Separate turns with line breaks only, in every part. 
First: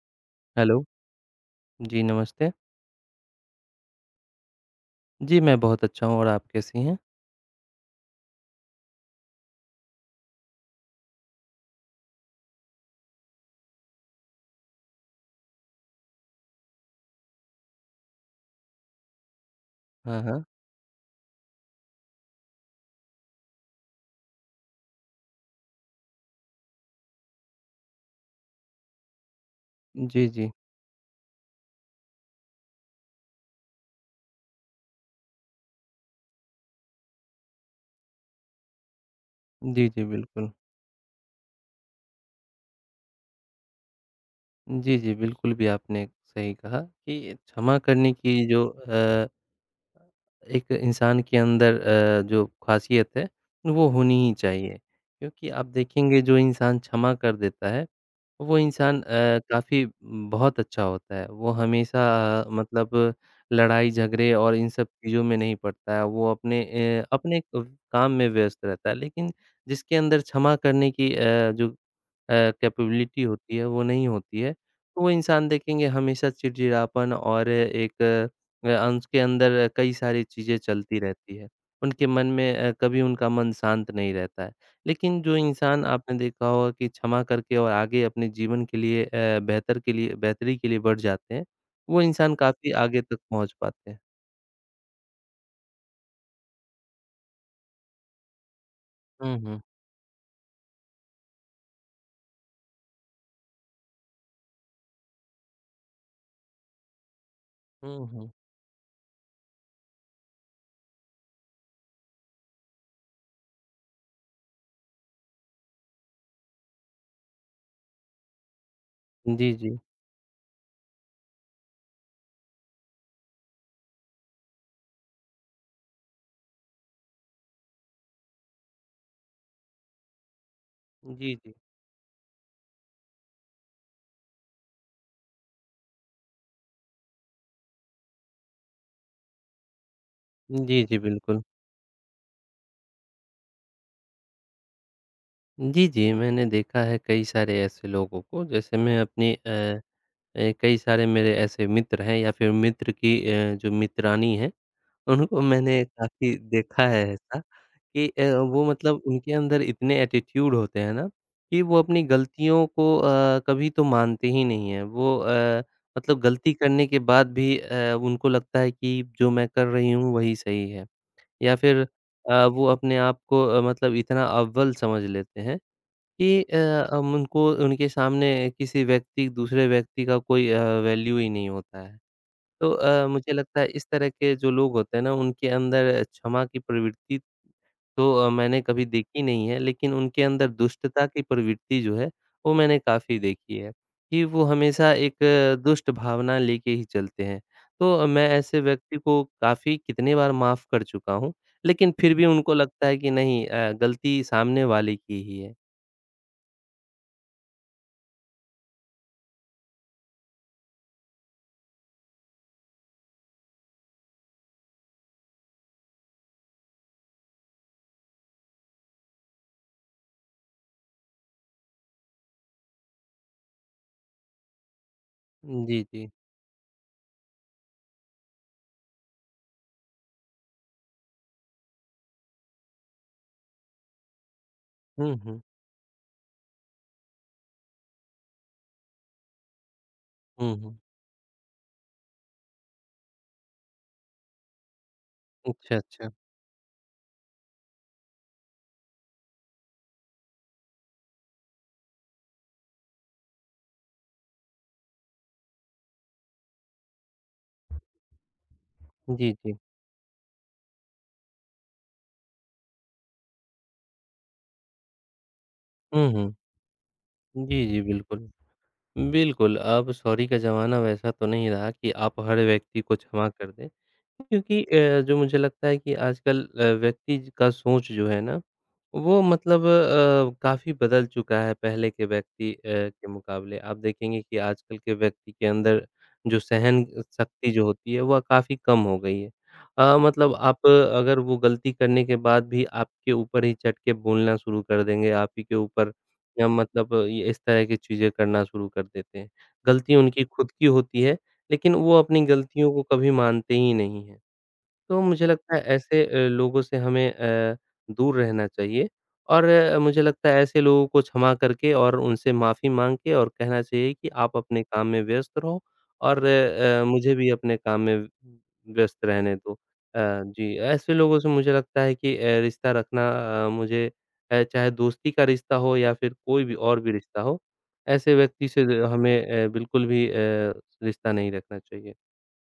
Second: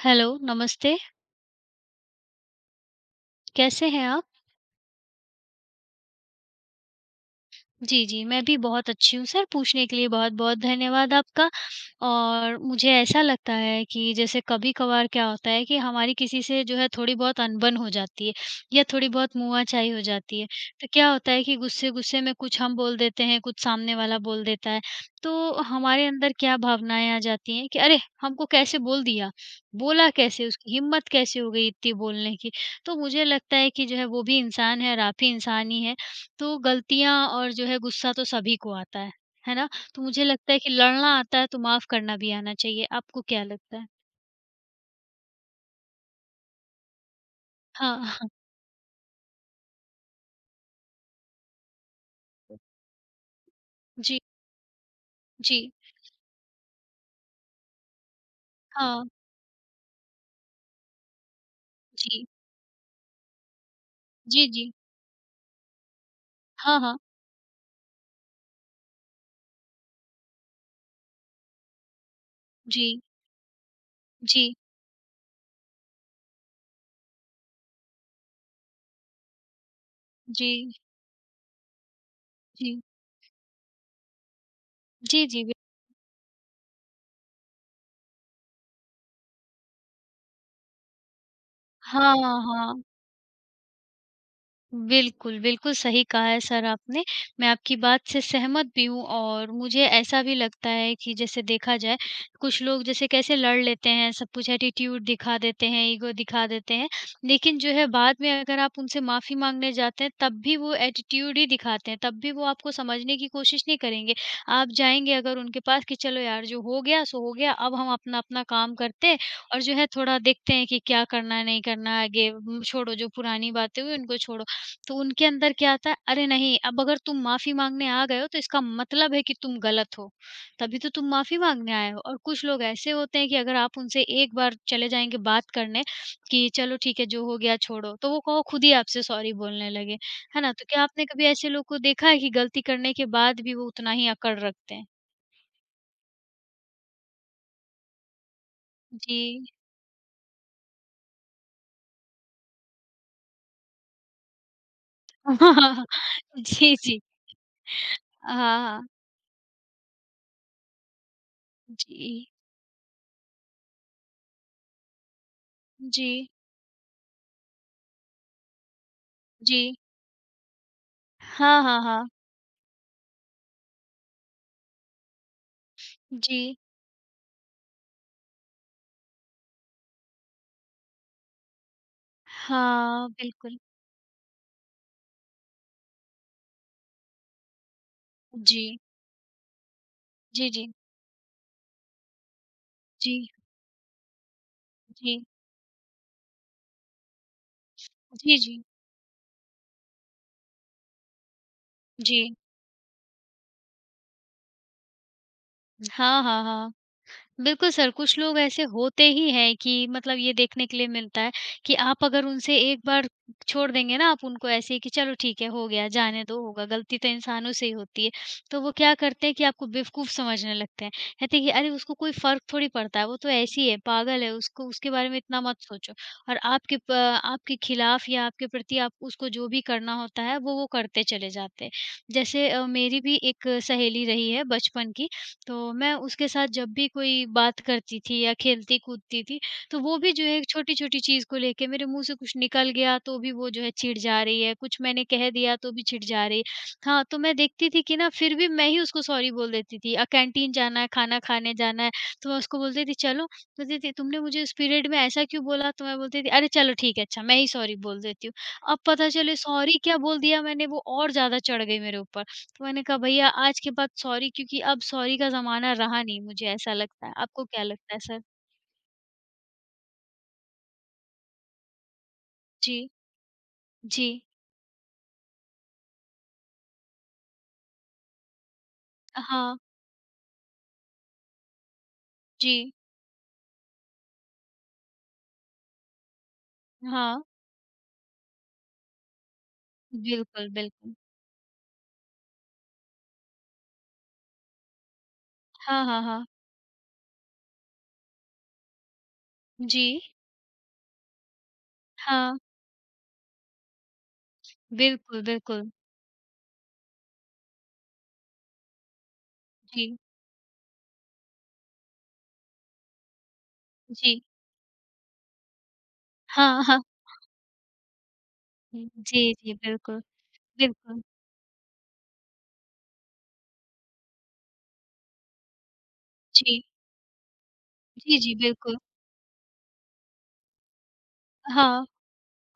Hello,
hello!
नमस्ते।
जी, नमस्ते।
कैसे हैं आप?
जी, मैं बहुत अच्छा हूँ और आप कैसी हैं?
जी, जी। मैं भी बहुत अच्छी हूँ, सर पूछने के लिए बहुत-बहुत धन्यवाद आपका और मुझे ऐसा लगता है कि, जैसे कभी-कभार क्या होता है कि हमारी किसी से जो है थोड़ी बहुत अनबन हो जाती है या थोड़ी बहुत मुआचाई हो
हाँ,
जाती
हाँ।
है, तो क्या होता है कि गुस्से-गुस्से में कुछ हम बोल देते हैं, कुछ सामने वाला बोल देता है, तो हमारे अंदर क्या भावनाएँ आ जाती हैं कि "अरे! हमको कैसे बोल दिया? बोला
जी,
कैसे?
जी।
उसकी हिम्मत कैसे हो गई इतनी बोलने की?" तो मुझे लगता है कि जो है, वो भी इंसान है और आप भी इंसान ही हैं, तो गलतियाँ और जो है गुस्सा तो सभी को आता है, है ना?
जी,
तो
जी।
मुझे
बिल्कुल।
लगता है कि लड़ना आता है तो माफ़ करना भी आना चाहिए, आपको क्या लगता है?
जी, जी। बिल्कुल भी आपने सही कहा कि क्षमा
हाँ,
करने
हाँ।
की जो अ एक इंसान के अंदर अ, जो ख़ासियत है, वो होनी
जी।
ही चाहिए क्योंकि आप
जी।
देखेंगे जो इंसान क्षमा कर देता है, वो इंसान
हाँ।
अ, काफ़ी बहुत अच्छा होता है, वो
जी।
हमेशा मतलब लड़ाई-झगड़े
जी,
और इन
जी।
सब चीज़ों में नहीं पड़ता है, वो अपने
हाँ, हाँ।
अ, अपने क काम में व्यस्त रहता है, लेकिन जिसके अंदर क्षमा करने की अ, जो अ,
जी।
कैपेबिलिटी होती है, वो नहीं होती है,
जी।
तो वो इंसान देखेंगे हमेशा चिड़-चिड़ापन और एक अ, उसके अंदर कई सारी चीज़ें
जी।
चलती रहती हैं, उनके मन में अ,
जी।
कभी उनका मन शांत नहीं रहता है, लेकिन
जी,
जो
जी। बि
इंसान आपने देखा होगा कि क्षमा करके और आगे अपने जीवन के लिए अ, बेहतर के लिए बेहतरी के लिए बढ़ जाते हैं, वो
हाँ,
इंसान काफ़ी
हाँ।
आगे तक पहुँच पाते हैं।
बिल्कुल, बिल्कुल सही कहा है सर आपने, मैं आपकी बात से सहमत भी हूँ।
हुँ,
और
हुँ।
मुझे ऐसा भी लगता है कि जैसे देखा जाए कुछ लोग जैसे कैसे लड़ लेते हैं, सब कुछ एटीट्यूड दिखा देते हैं, ईगो दिखा देते हैं, लेकिन जो है
हुँ,
बाद में
हुँ।
अगर आप उनसे माफ़ी माँगने जाते हैं तब भी वो एटीट्यूड ही दिखाते हैं, तब भी वो आपको समझने की कोशिश नहीं करेंगे। आप जाएँगे अगर उनके पास कि चलो यार जो हो गया सो हो गया अब हम अपना-अपना काम करते हैं
जी,
और जो
जी।
है थोड़ा देखते हैं कि क्या करना है, नहीं करना है, आगे छोड़ो जो पुरानी बातें हुई उनको छोड़ो। तो उनके अंदर क्या आता है अरे नहीं अब अगर तुम माफ़ी माँगने आ गए हो तो इसका मतलब है कि तुम ग़लत हो, तभी तो तुम
जी,
माफ़ी
जी।
माँगने आए हो। और कुछ लोग ऐसे होते हैं कि अगर आप उनसे एक बार चले जाएँगे बात करने कि चलो ठीक है जो हो गया छोड़ो, तो वो कोहो ख़ुद ही आपसे सॉरी बोलने लगे, है ना। तो
जी,
क्या
जी
आपने कभी
बिल्कुल।
ऐसे लोग को देखा है कि गलती करने के बाद भी वो उतना ही अकड़ रखते हैं?
जी, जी मैंने देखा है कई सारे ऐसे लोगों को। जैसे मैं अपनी
जी।
अ अ, कई सारे मेरे ऐसे मित्र हैं या फिर मित्र की अ, जो मित्रानी हैं, उनको मैंने काफ़ी
जी,
देखा
जी।
है ऐसा कि अ,
अ, हाँ,
वो
हाँ।
मतलब उनके अंदर इतने एटीट्यूड होते हैं ना कि वो अपनी
जी।
गलतियों को अ, कभी तो मानते ही नहीं हैं। वो अ, मतलब
जी।
गलती करने के बाद भी अ, उनको लगता है कि जो मैं कर
जी।
रही हूँ वही सही है। या
हाँ, हाँ,
फिर
हाँ।
अ, वो अपने आप को अ, मतलब इतना अव्वल समझ लेते हैं कि
जी।
अ, हम उनको उनके सामने किसी व्यक्ति, दूसरे व्यक्ति का कोई अ, वैल्यू ही नहीं होता है। तो अ,
हाँ,
मुझे
बिल्कुल।
लगता है इस तरह के जो लोग होते हैं ना उनके अंदर अ, क्षमा की प्रवृत्ति तो अ, मैंने
जी।
कभी देखी नहीं है, लेकिन उनके अंदर
जी, जी।
दुष्टता की प्रवृत्ति जो है वो मैंने काफ़ी
जी।
देखी है, कि वो हमेशा एक
जी।
दुष्ट भावना लेके ही चलते हैं। तो मैं
जी,
ऐसे
जी।
व्यक्ति को काफ़ी कितनी बार माफ़ कर चुका हूँ लेकिन फिर भी
जी।
उनको लगता है कि नहीं अ, गलती सामने वाले की ही है।
हाँ, हाँ, हाँ। बिल्कुल सर, कुछ लोग ऐसे होते ही हैं कि मतलब ये देखने के लिए मिलता है कि आप अगर उनसे एक बार छोड़ देंगे ना आप उनको ऐसे कि चलो ठीक है हो गया जाने दो होगा गलती तो इंसानों से ही होती है, तो वो क्या करते हैं कि आपको बेवकूफ़ समझने लगते हैं। कहते हैं कि अरे उसको कोई फ़र्क थोड़ी पड़ता है वो तो ऐसी है पागल है, उसको उसके बारे में इतना मत
जी,
सोचो।
जी।
और आपके प आपके खिलाफ़ या आपके प्रति आप उसको जो भी करना होता है वो वो करते चले जाते हैं। जैसे अ, मेरी भी एक सहेली रही है बचपन की,
हुँ, हुँ।
तो मैं उसके साथ जब भी कोई बात करती थी या खेलती-कूदती थी तो वो भी जो है
हुँ, हुँ।
छोटी-छोटी चीज़ को लेके मेरे मुँह से कुछ निकल गया तो भी वो जो है चिढ़ जा रही है कुछ मैंने कह दिया तो
अच्छा,
भी चिढ़
अच्छा।
जा रही है। हाँ, तो मैं देखती थी कि ना फिर भी मैं ही उसको सॉरी बोल देती थी। अ, कैंटीन जाना है, खाना खाने जाना है तो मैं उसको बोल थी चलो, बोलती थी तुमने मुझे उस पीरियड में ऐसा क्यों बोला तो मै बोलती थी अरे चलो ठीक है अच्छा मैं ही सॉरी बोल देती हूँ। अब पता
जी,
चले
जी।
सॉरी क्या बोल दिया मैंने वो और ज़्यादा चढ़ गई मेरे ऊपर। तो मैंने कहा भैया आज के बाद सॉरी क्योंकि अब सॉरी का ज़माना रहा
हुँ,
नहीं मुझे
हुँ।
ऐसा लगता है। आपको क्या
जी, जी,
लगता है
बिल्कुल।
सर?
बिल्कुल अब सॉरी का ज़माना वैसा तो नहीं रहा कि आप हर
जी।
व्यक्ति को क्षमा कर दें
जी।
क्योंकि अ, जो मुझे लगता है कि आजकल अ, व्यक्ति का सोच जो है ना वो
हाँ।
मतलब अ, काफ़ी बदल चुका है पहले के व्यक्ति अ,
जी।
के मुक़ाबले। आप देखेंगे कि आजकल के व्यक्ति के अंदर जो सहन
हाँ।
शक्ति जो होती है वह काफ़ी कम हो गई है अ, मतलब
बिल्कुल,
आप
बिल्कुल।
अगर वो गलती करने के बाद भी आपके ऊपर ही चढ़के बोलना शुरू कर देंगे आप ही के
हाँ,
ऊपर
हाँ, हाँ।
या मतलब इस तरह की चीज़ें करना शुरू कर देते हैं। गलती
जी।
उनकी ख़ुद की होती है लेकिन वो अपनी
हाँ।
गलतियों को कभी मानते ही नहीं है, तो
बिल्कुल,
मुझे लगता है
बिल्कुल।
ऐसे अ, लोगों से हमें अ, दूर रहना चाहिए और अ,
जी।
मुझे लगता है ऐसे लोगों को क्षमा करके और उनसे माफ़ी माँग के और कहना चाहिए कि
जी।
आप अपने काम में व्यस्त रहो और
हाँ, हाँ।
अ, मुझे भी अपने काम में व्यस्त
जी,
रहने दो
जी,
अ,
बिल्कुल।
जी। ऐसे
बिल्कुल।
लोगों से मुझे लगता है कि अ, रिश्ता रखना अ, मुझे अ, चाहे दोस्ती का रिश्ता हो या फिर कोई भी
जी।
और भी रिश्ता हो। ऐसे
जी, जी,
व्यक्ति से
बिल्कुल।
हमें अ, बिल्कुल भी अ, रिश्ता नहीं रखना
हाँ।
चाहिए।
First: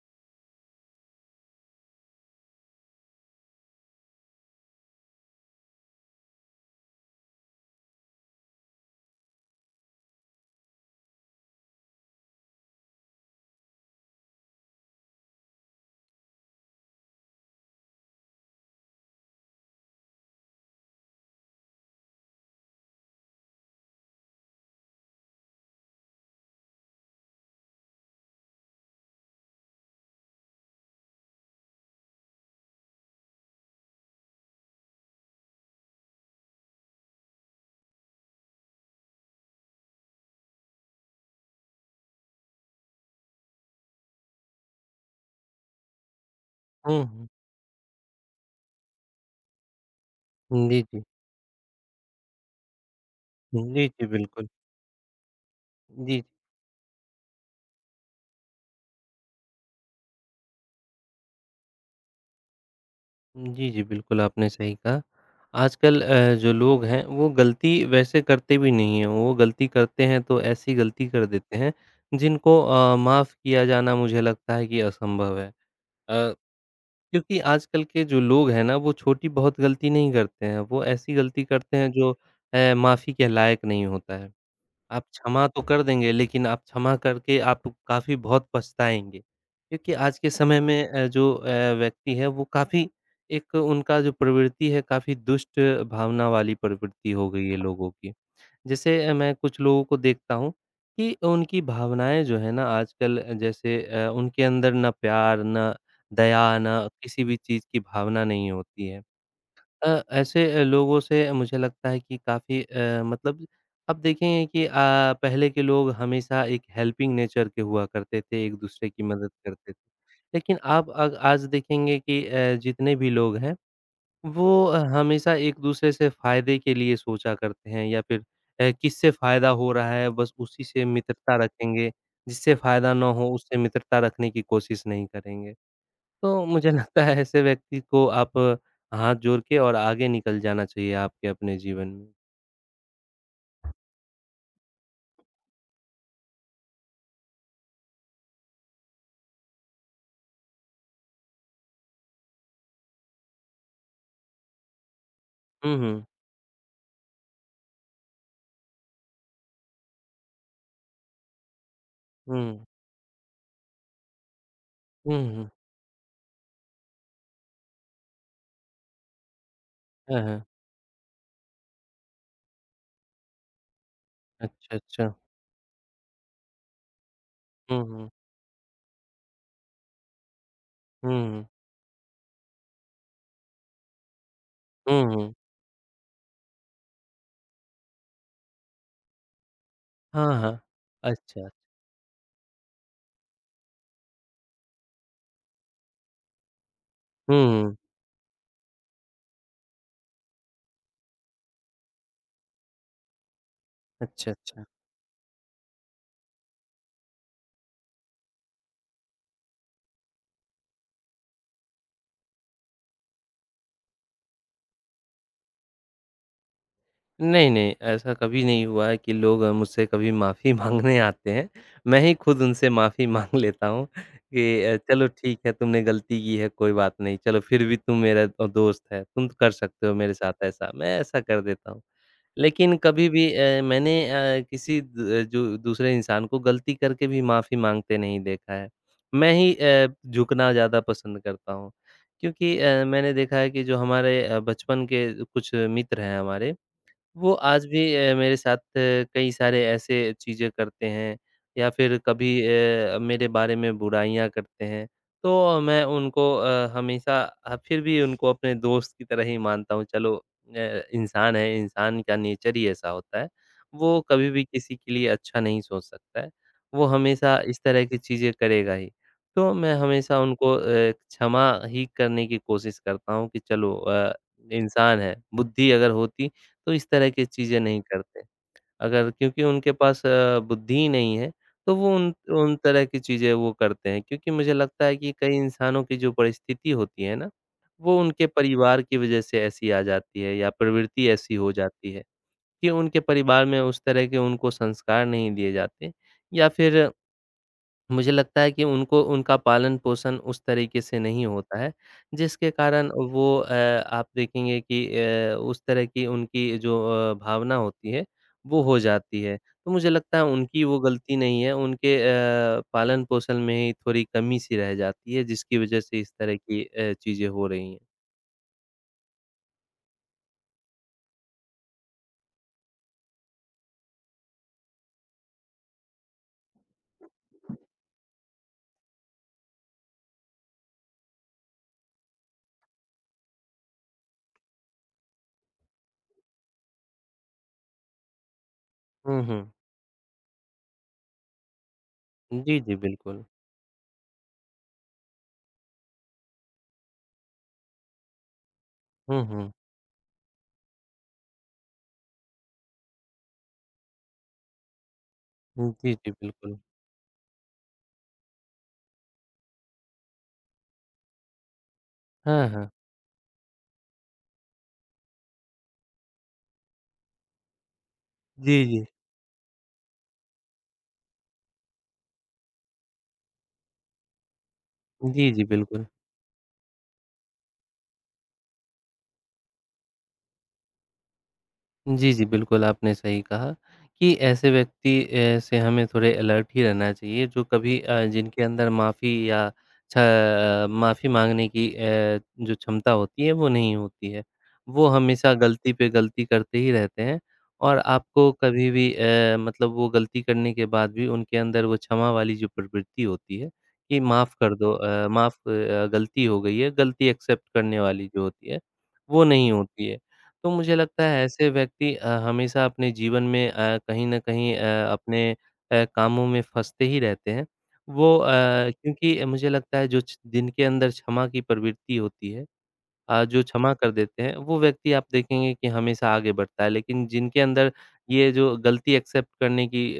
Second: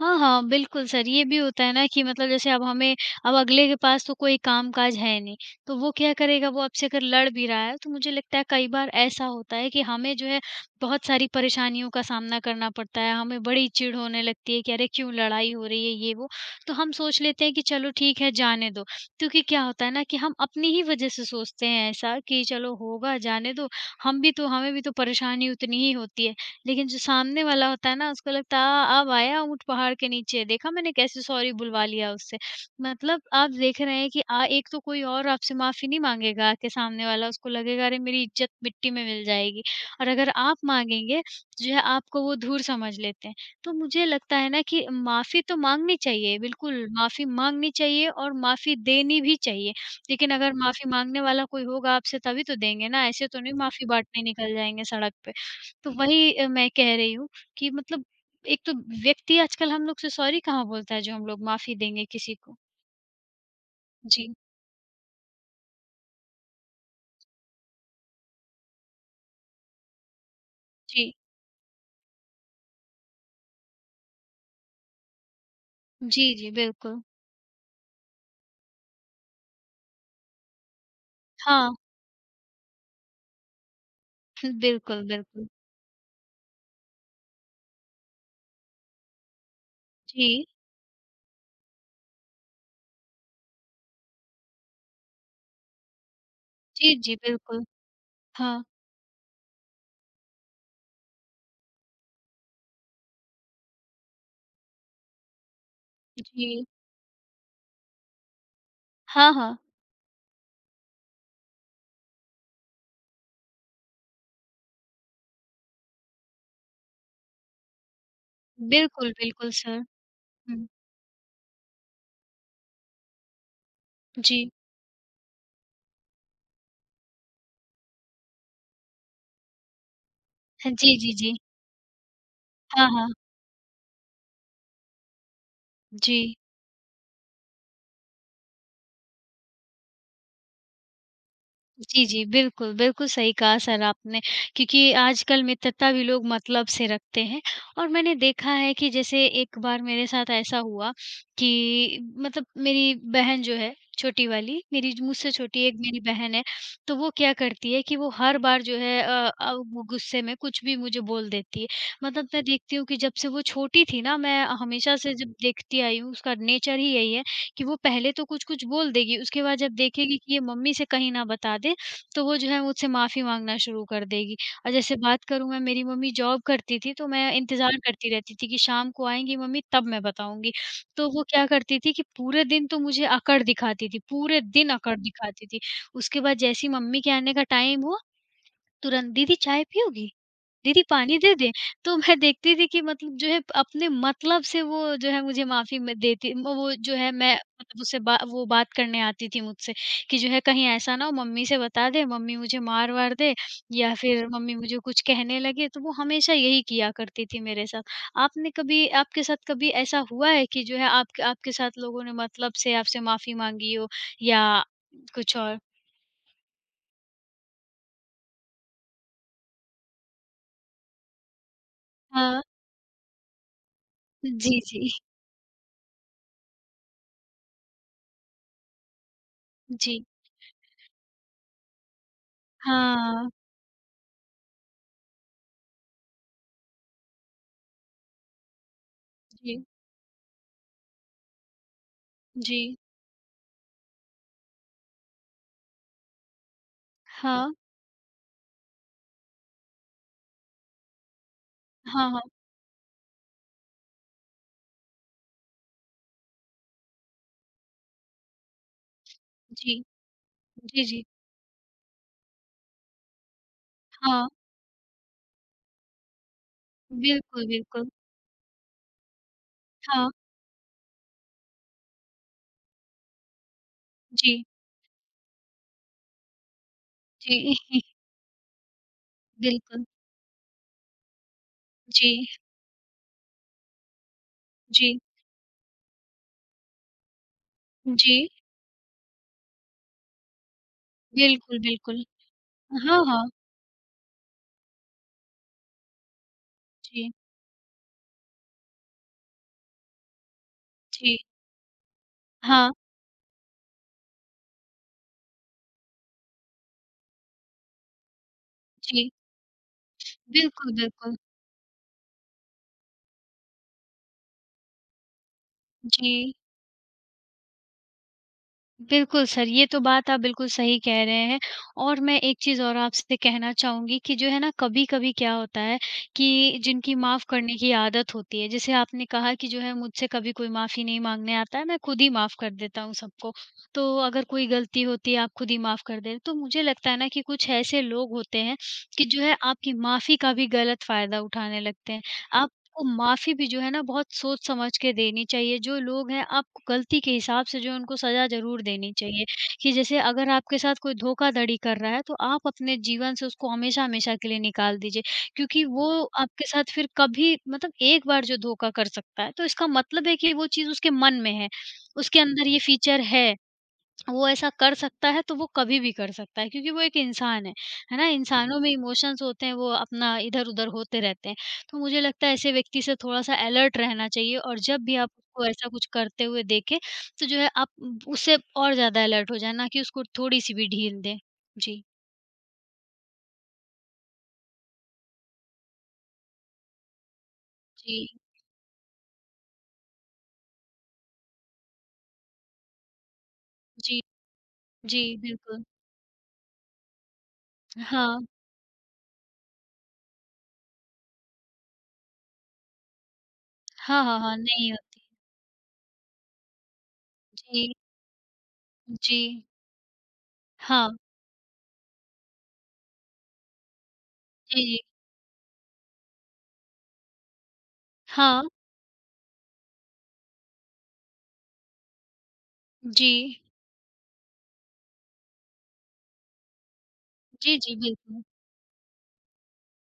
हाँ, हाँ, बिल्कुल सर। ये भी होता है ना कि मतलब जैसे अब हमें अब अगले के पास तो कोई काम-काज है नहीं तो वो क्या करेगा वो आपसे अगर लड़ भी रहा है तो मुझे लगता है कई बार ऐसा होता है कि हमें जो है बहुत सारी परेशानियों का सामना करना पड़ता है, हमें बड़ी चिढ़ होने लगती है कि अरे क्यों लड़ाई हो रही है ये वो तो हम सोच लेते हैं कि चलो ठीक है जाने दो। क्योंकि क्या होता है ना कि हम अपनी ही वजह से सोचते हैं ऐसा कि चलो होगा जाने दो हम भी तो हमें भी तो परेशानी उतनी ही होती है। लेकिन जो सामने वाला होता है ना उसको लगता है अ, अब आया ऊँट पहाड़ के नीचे। देखा मैंने कैसे सॉरी बुलवा लिया उससे। मतलब आप देख रहे हैं कि अ, एक तो कोई और आपसे माफ़ी नहीं माँगेगा कि सामने वाला उसको लगेगा अरे मेरी इज़्ज़त मिट्टी में मिल जाएगी। और अगर आप माँगेंगे तो जो है आपको वो धूर समझ लेते हैं। तो मुझे लगता है ना कि माफ़ी तो माँगनी चाहिए बिल्कुल
हुँ,
माफ़ी
हुँ।
माँगनी चाहिए और माफ़ी देनी भी चाहिए। लेकिन अगर
हुँ, जी,
माफ़ी
जी।
माँगने वाला कोई होगा आपसे तभी तो देंगे ना ऐसे तो उन्हें माफ़ी
जी, जी,
बाँटने
बिल्कुल।
निकल जाएँगे सड़क पे। तो
जी।
वही अ, मैं कह रही हूँ कि मतलब एक तो व्यक्ति आजकल हम लोग से सॉरी कहाँ बोलता है जो हम लोग माफ़ी देंगे किसी को।
जी, जी। बिल्कुल,
जी।
आपने सही कहा आजकल अ, जो लोग हैं, वो गलती वैसे करते भी नहीं हैं, वो गलती करते हैं तो ऐसी गलती
जी।
कर देते हैं जिनको अ, माफ़ किया जाना मुझे लगता है कि असंभव है। अ,
जी, जी। बिल्कुल।
क्योंकि आजकल के जो लोग हैं ना वो छोटी बहुत गलती नहीं करते हैं, वो ऐसी गलती
हाँ।
करते हैं जो अ, माफ़ी के लायक नहीं होता है, आप
बिल्कुल,
क्षमा
बिल्कुल।
तो कर देंगे, लेकिन आप क्षमा करके आप काफ़ी बहुत पछताएँगे क्योंकि आज के
जी।
समय में अ, जो अ, व्यक्ति हैं वो काफ़ी एक उनका जो प्रवृत्ति है, काफ़ी दुष्ट भावना वाली
जी,
प्रवृत्ति
जी।
हो गई है
बिल्कुल।
लोगों की,
हाँ।
जैसे अ, मैं कुछ लोगों को देखता हूँ कि उनकी भावनाएँ जो हैं ना आजकल जैसे अ, उनके अंदर ना प्यार, ना दया,
जी।
ना किसी भी चीज़ की भावना नहीं होती है।
हाँ, हाँ।
अ, ऐसे लोगों से मुझे लगता है कि काफ़ी अ, मतलब अब देखेंगे कि अ, पहले के लोग हमेशा एक हेल्पिंग नेचर के हुआ करते थे, एक-दूसरे की
बिल्कुल,
मदद
बिल्कुल
करते थे,
सर।
लेकिन
हुँ।
आप अग आज देखेंगे कि अ, जितने भी लोग हैं,
जी।
वो अ, हमेशा एक-दूसरे से फ़ायदे के लिए सोचा करते हैं या फिर अ, किससे फ़ायदा हो रहा है बस उसी
ह
से
जी, जी, जी।
मित्रता रखेंगे, जिससे
हाँ,
फ़ायदा ना
हाँ।
हो उससे मित्रता रखने की कोशिश नहीं करेंगे,
जी।
तो मुझे लगता है ऐसे व्यक्ति को आप हाथ जोड़ के और आगे निकल जाना चाहिए, आपके अपने जीवन
जी,
में।
जी। बिल्कुल। बिल्कुल, सही कहा सर आपने क्योंकि आजकल मित्रता भी लोग मतलब से रखते हैं और मैंने देखा है, कि जैसे एक बार मेरे साथ ऐसा हुआ कि मतलब मेरी बहन जो है, छोटी वाली, मेरी जू मुझसे छोटी मेरी एक
हुँ,
मेरी
हुँ।
बहन है, तो वो क्या करती है कि वो हर बार जो है अ अ, गुस्से में कुछ भी मुझे बोल देती है, मतलब मैं
हुँ।
देखती हूँ कि जब से वो छोटी थी ना, मैं हमेशा से जब
हुँ, हुँ।
देखती आई हूँ, उसका नेचर ही यही है, कि वो पहले तो कुछ-कुछ बोल देगी, उसके बाद जब देखेगी
हाँ,
कि ये
हाँ।
मम्मी से कहीं ना बता दे, तो वो जो है मुझसे माफ़ी माँगना शुरू कर देगी और
अच्छा,
जैसे
अच्छा।
बात करूँ मैं, मेरी मम्मी जॉब करती थी, तो मैं इंतज़ार
हुँ, हुँ।
करती रहती थी कि शाम को आएँगी मम्मी तब मैं बताऊँगी, तो
हुँ,
वो
हुँ।
क्या करती थीं कि पूरे दिन तो मुझे अकड़ दिखाती थी, पूरे दिन अकड़
हुँ, हुँ।
दिखाती थी, उसके बाद जैसे ही मम्मी के आने का टाइम हुआ, तुरंत, "दीदी चाय पीओगी,
हाँ, हाँ।
दीदी पानी दे
अच्छा।
दें?" तो मैं देखती थी कि मतलब जो है अपने मतलब से वो जो है मुझे माफ़ी म देती वो वो जो है मैं
हुँ, हुँ।
उसे बा वो बात करने आती थी मुझसे कि जो है कहीं ऐसा ना हो मम्मी से बता दे, मम्मी मुझे मार-वार दे या फिर
अच्छा,
मम्मी
अच्छा।
मुझे कुछ कहने लगें, तो वो हमेशा यही किया करती थी मेरे साथ, आपने कभी आपके साथ कभी ऐसा हुआ है कि जो है आपक आपके साथ लोगों ने मतलब से आपसे माफ़ी माँगी हो या कुछ और?
नहीं-नहीं, ऐसा कभी नहीं हुआ कि लोग अ, मुझसे कभी माफ़ी माँगने आते हैं, मैं ही खुद
हाँ।
उनसे माफ़ी माँग लेता हूँ
हुँ, जी,
कि, "अ,
जी।
चलो ठीक है, तुमने गलती की है कोई बात नहीं, चलो फिर भी तुम मेरा अ, दोस्त है, तुम तो कर सकते हो
जी।
मेरे साथ ऐसा।" मैं ऐसा कर देता हूँ। लेकिन कभी भी
हाँ।
अ, मैंने अ, किसी द जो दूसरे इंसान को गलती करके भी माफ़ी माँगते नहीं देखा है, मैं ही
जी।
अ, झुकना ज़्यादा पसंद करता हूँ, क्योंकि
जी।
अ, मैंने देखा है कि जो हमारे अ, बचपन के कुछ मित्र हैं हमारे, वो
हाँ।
आज भी अ, मेरे साथ कई सारे ऐसे चीज़ें करते हैं, या फिर
हाँ, हाँ।
कभी अ, मेरे बारे में बुराइयाँ करते हैं, तो मैं उनको अ, हमेशा अ, फिर भी उनको अपने दोस्त की तरह ही मानता
जी।
हूँ चलो अ,
जी, जी।
इंसान है, इंसान का नेचर ही ऐसा होता है, वो
हाँ।
कभी भी किसी के लिए अच्छा नहीं सोच सकता है, वो हमेशा
बिल्कुल,
इस तरह
बिल्कुल।
की चीज़ें करेगा ही। तो मैं
हाँ।
हमेशा उनको अ, क्षमा ही करने की कोशिश करता हूँ कि चलो अ,
जी।
इंसान है, बुद्धि अगर होती तो इस तरह की
जी।
चीज़ें नहीं करते। अगर क्योंकि उनके
बिल्कुल।
पास अ, बुद्धि नहीं है, तो वो उन
जी।
उन तरह की चीज़ें वो करते हैं क्योंकि मुझे लगता है
जी।
कि कई इंसानों की जो परिस्थिति होती है ना,
हुँ,
वो उनके
जी।
परिवार की वज़ह से ऐसी आ जाती है या प्रवृत्ति ऐसी हो
बिल्कुल,
जाती
बिल्कुल।
है, कि
अ,
उनके
हाँ, हाँ।
परिवार में उस तरह के उनको संस्कार नहीं दिए जाते, या फिर
जी।
मुझे लगता है कि उनको उनका पालन-पोषण उस तरीके से
जी।
नहीं होता है। जिसके
हाँ।
कारण वो अ, आप देखेंगे कि अ, उस तरह की उनकी जो अ, भावना होती है वो हो
जी।
जाती है। तो मुझे लगता है उनकी
बिल्कुल,
वो गलती
बिल्कुल।
नहीं है उनके अ, पालन-पोषण में ही थोड़ी कमी सी रह जाती है जिसकी वज़ह से इस
जी।
तरह की अ, चीज़ें हो रही हैं।
बिल्कुल सर, ये तो बात आप बिल्कुल सही कह रहे हैं और मैं एक चीज़ और आपसे कहना चाहूँगी कि जो है ना कभी-कभी क्या होता है, कि जिनकी माफ़ करने की आदत होती है जैसे आपने कहा कि जो है मुझसे कभी कोई माफ़ी नहीं माँगने आता है मैं खुद ही माफ़ कर देता हूँ सबको। तो अगर कोई गलती होती है आप खुद ही माफ़ कर देते हैं तो मुझे लगता है ना कि कुछ ऐसे लोग होते हैं, कि
हुँ,
जो है
हुँ।
आपकी माफ़ी का भी गलत फ़ायदा उठाने लगते हैं।
जी, जी
आपको
बिल्कुल।
माफ़ी भी जो है ना बहुत सोच-समझ के देनी चाहिए जो लोग हैं आप गलती के हिसाब से जो है उनको सज़ा ज़रूर देनी
हुँ,
चाहिए,
हुँ।
कि जैसे अगर आपके साथ कोई धोखाधड़ी कर रहा है तो आप अपने जीवन से उसको हमेशा-हमेशा के लिए निकाल दीजिए, क्योंकि
हुँ,
वो
जी, जी,
आपके
बिल्कुल।
साथ फिर कभी मतलब एक बार जो धोखा कर सकता है तो इसका मतलब है कि वो चीज़ उसके मन में है, उसके
हाँ,
अंदर ये
हाँ।
फीचर है, वो ऐसा कर सकता है तो वो कभी भी कर सकता है क्योंकि वो एक इंसान है, है ना? इंसानों
जी,
में
जी।
इमोशंस होते हैं वो अपना इधर-उधर होते रहते हैं। तो मुझे लगता है ऐसे व्यक्ति से थोड़ा-सा अलर्ट रहना चाहिए और जब भी आप
जी, जी,
उसको ऐसा
बिल्कुल।
कुछ करते हुए देखें, तो जो है आप उ उसे और ज़्यादा अलर्ट हो जाएँ ना कि उसको थोड़ी-सी भी ढील दें। जी।
जी, जी, बिल्कुल आपने सही कहा। कि ऐसे व्यक्ति अ, से हमें थोड़े अलर्ट ही रहना चाहिए जो कभी अ,
जी।
जिनके अंदर माफ़ी या अच्छा अ, माफ़ी माँगने की अ, जो क्षमता होती है वो नहीं
जी।
होती है। वो
जी,
हमेशा
बिल्कुल।
गलती पे गलती करते ही रहते हैं और
हाँ।
आपको कभी भी अ, मतलब वो गलती करने के बाद भी उनके अंदर वो क्षमा वाली जो प्रवृत्ति होती है, कि
हाँ, हाँ,
माफ़
हाँ,
कर दो
नहीं होती।
अ, माफ़ अ, गलती हो गई है गलती एक्सेप्ट
जी।
करने वाली जो होती है, वो
जी।
नहीं होती है। तो मुझे
हाँ।
लगता है ऐसे व्यक्ति अ, हमेशा अपने जीवन में अ, कहीं न कहीं
जी।
अ, अपने अ, कामों में फँसते ही रहते हैं। वो अ,
हाँ।
क्योंकि मुझे लगता है जो जिनके अंदर क्षमा की प्रवृत्ति होती है अ,
जी।
जो क्षमा कर देते हैं, वो व्यक्ति आप देखेंगे कि हमेशा आगे बढ़ता है, लेकिन जिनके
जी,
अंदर
जी, बिल्कुल।
ये जो गलती एक्सेप्ट करने की अ,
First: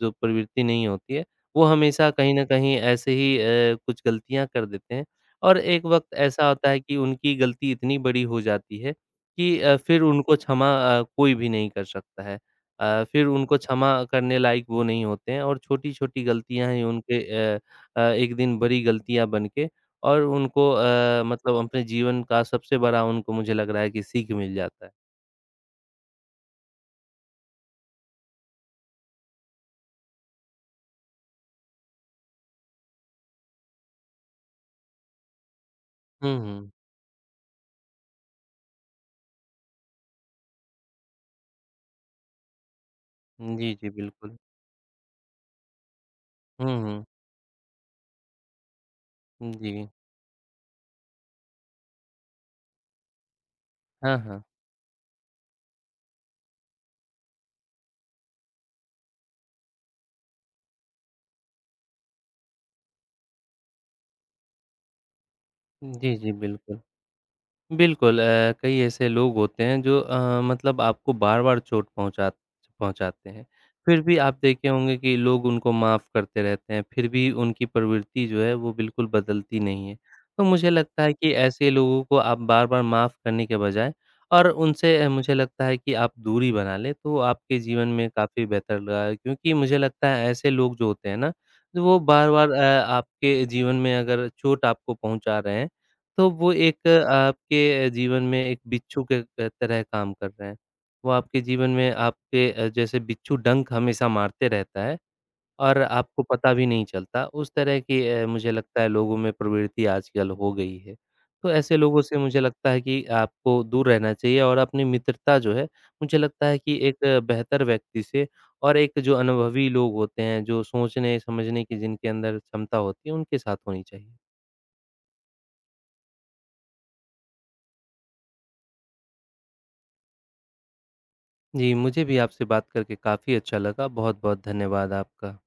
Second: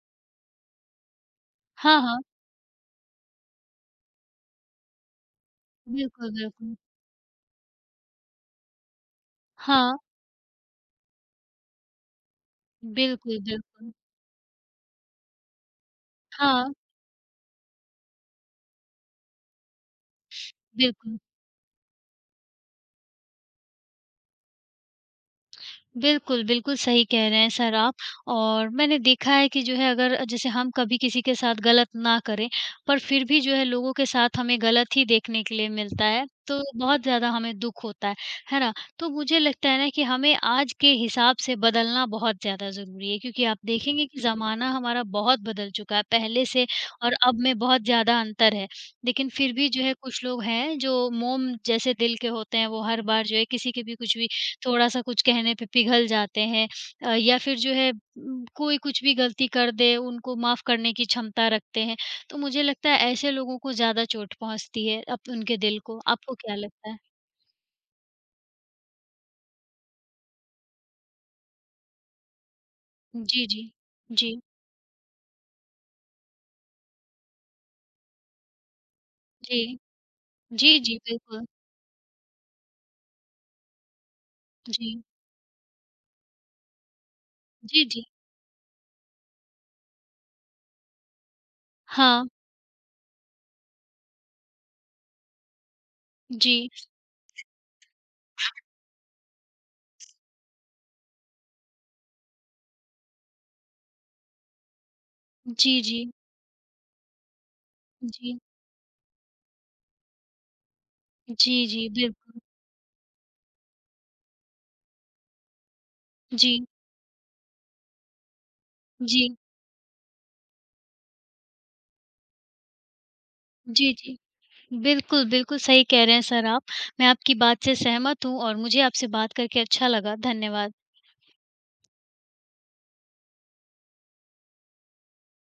जो प्रवृत्ति नहीं होती है, वो
हाँ,
हमेशा
हाँ।
कहीं न कहीं ऐसे ही अ, कुछ गलतियाँ कर देते हैं। और एक वक़्त
बिल्कुल,
ऐसा होता
बिल्कुल।
है कि उनकी गलती इतनी बड़ी हो जाती है कि अ,
हाँ।
फिर उनको क्षमा अ, कोई भी नहीं कर सकता है। अ, फिर
बिल्कुल,
उनको क्षमा
बिल्कुल।
करने लायक वो नहीं होते हैं और छोटी-छोटी गलतियाँ
हाँ।
ही उनके अ अ, एक दिन बड़ी गलतियाँ बन के और उनको
बिल्कुल।
अ, मतलब अपने जीवन का सबसे बड़ा उनको मुझे लग रहा है कि सीख मिल जाता है।
बिल्कुल, बिल्कुल सही कह रहे हैं सर आप और मैंने देखा है कि जो है, अगर जैसे हम कभी किसी के साथ गलत ना करें, पर फिर भी जो है लोगों के साथ हमें गलत ही देखने के लिए मिलता है,
हुँ,
तो
हुँ।
बहुत ज़्यादा हमें दुःख होता है, है ना? तो मुझे लगता है ना कि हमें आज के हिसाब से बदलना बहुत ज़्यादा ज़रूरी है, क्योंकि
हुँ,
आप
जी, जी,
देखेंगे कि
बिल्कुल।
ज़माना हमारा बहुत बदल चुका है पहले से
हुँ, हुँ।
और अब में बहुत ज़्यादा अंतर है। लेकिन फिर
हुँ,
भी जो
जी।
है कुछ लोग हैं जो मोम जैसे दिल के होते हैं, वो हर बार जो है किसी के भी
हाँ,
कुछ भी
हाँ।
थोड़ा-सा कुछ कहने पे पिघल जाते हैं अ, या फिर जो है उ कोई कुछ भी गलती कर दे उनको माफ़ करने की क्षमता रखते हैं, तो मुझे लगता है ऐसे लोगों को ज़्यादा चोट पहुँचती है अप उनके दिल
हुँ,
को
जी, जी,
आपको क्या
बिल्कुल।
लगता है?
बिल्कुल अ, कई ऐसे लोग होते हैं जो अ, मतलब आपको बार-बार चोट पहुँचा पहुँचाते हैं,
जी, जी।
फिर भी
जी।
आप देखे होंगे कि लोग उनको माफ़ करते रहते हैं, फिर भी उनकी प्रवृत्ति जो है वो बिल्कुल बदलती
जी।
नहीं है, तो मुझे
जी, जी,
लगता है कि
बिल्कुल।
ऐसे लोगों को आप बार-बार माफ़ करने के बजाय और
जी।
उनसे मुझे लगता है कि आप दूरी बना लें तो आपके
जी,
जीवन
जी।
में काफ़ी बेहतर रहा है क्योंकि मुझे लगता है ऐसे लोग जो होते हैं ना, वो
हाँ।
बार-बार अ, आपके जीवन में अगर चोट आपको पहुँचा रहे हैं, तो वो
जी।
एक आपके जीवन में एक बिच्छू के त तरह काम कर रहे हैं, वो आपके जीवन में आपके अ, जैसे बिच्छू डंक हमेशा मारते रहता है
जी,
और
जी।
आपको पता भी नहीं चलता, उस तरह की अ,
जी।
मुझे लगता है लोगों में प्रवृत्ति आजकल हो गई है। तो
जी,
ऐसे
जी,
लोगों से मुझे
बिल्कुल।
लगता है कि आपको दूर रहना चाहिए और अपनी मित्रता जो है, मुझे लगता है
जी।
कि एक बेहतर व्यक्ति से और एक जो
जी।
अनुभवी लोग होते हैं जो सोचने-समझने की जिनके अंदर क्षमता होती है उनके साथ होनी
जी,
चाहिए।
जी। बिल्कुल, बिल्कुल सही कह रहे हैं सर आप, मैं आपकी बात से सहमत हूँ और मुझे आपसे बात करके अच्छा लगा। धन्यवाद।
जी, मुझे भी आपसे बात करके काफ़ी अच्छा लगा, बहुत-बहुत धन्यवाद आपका।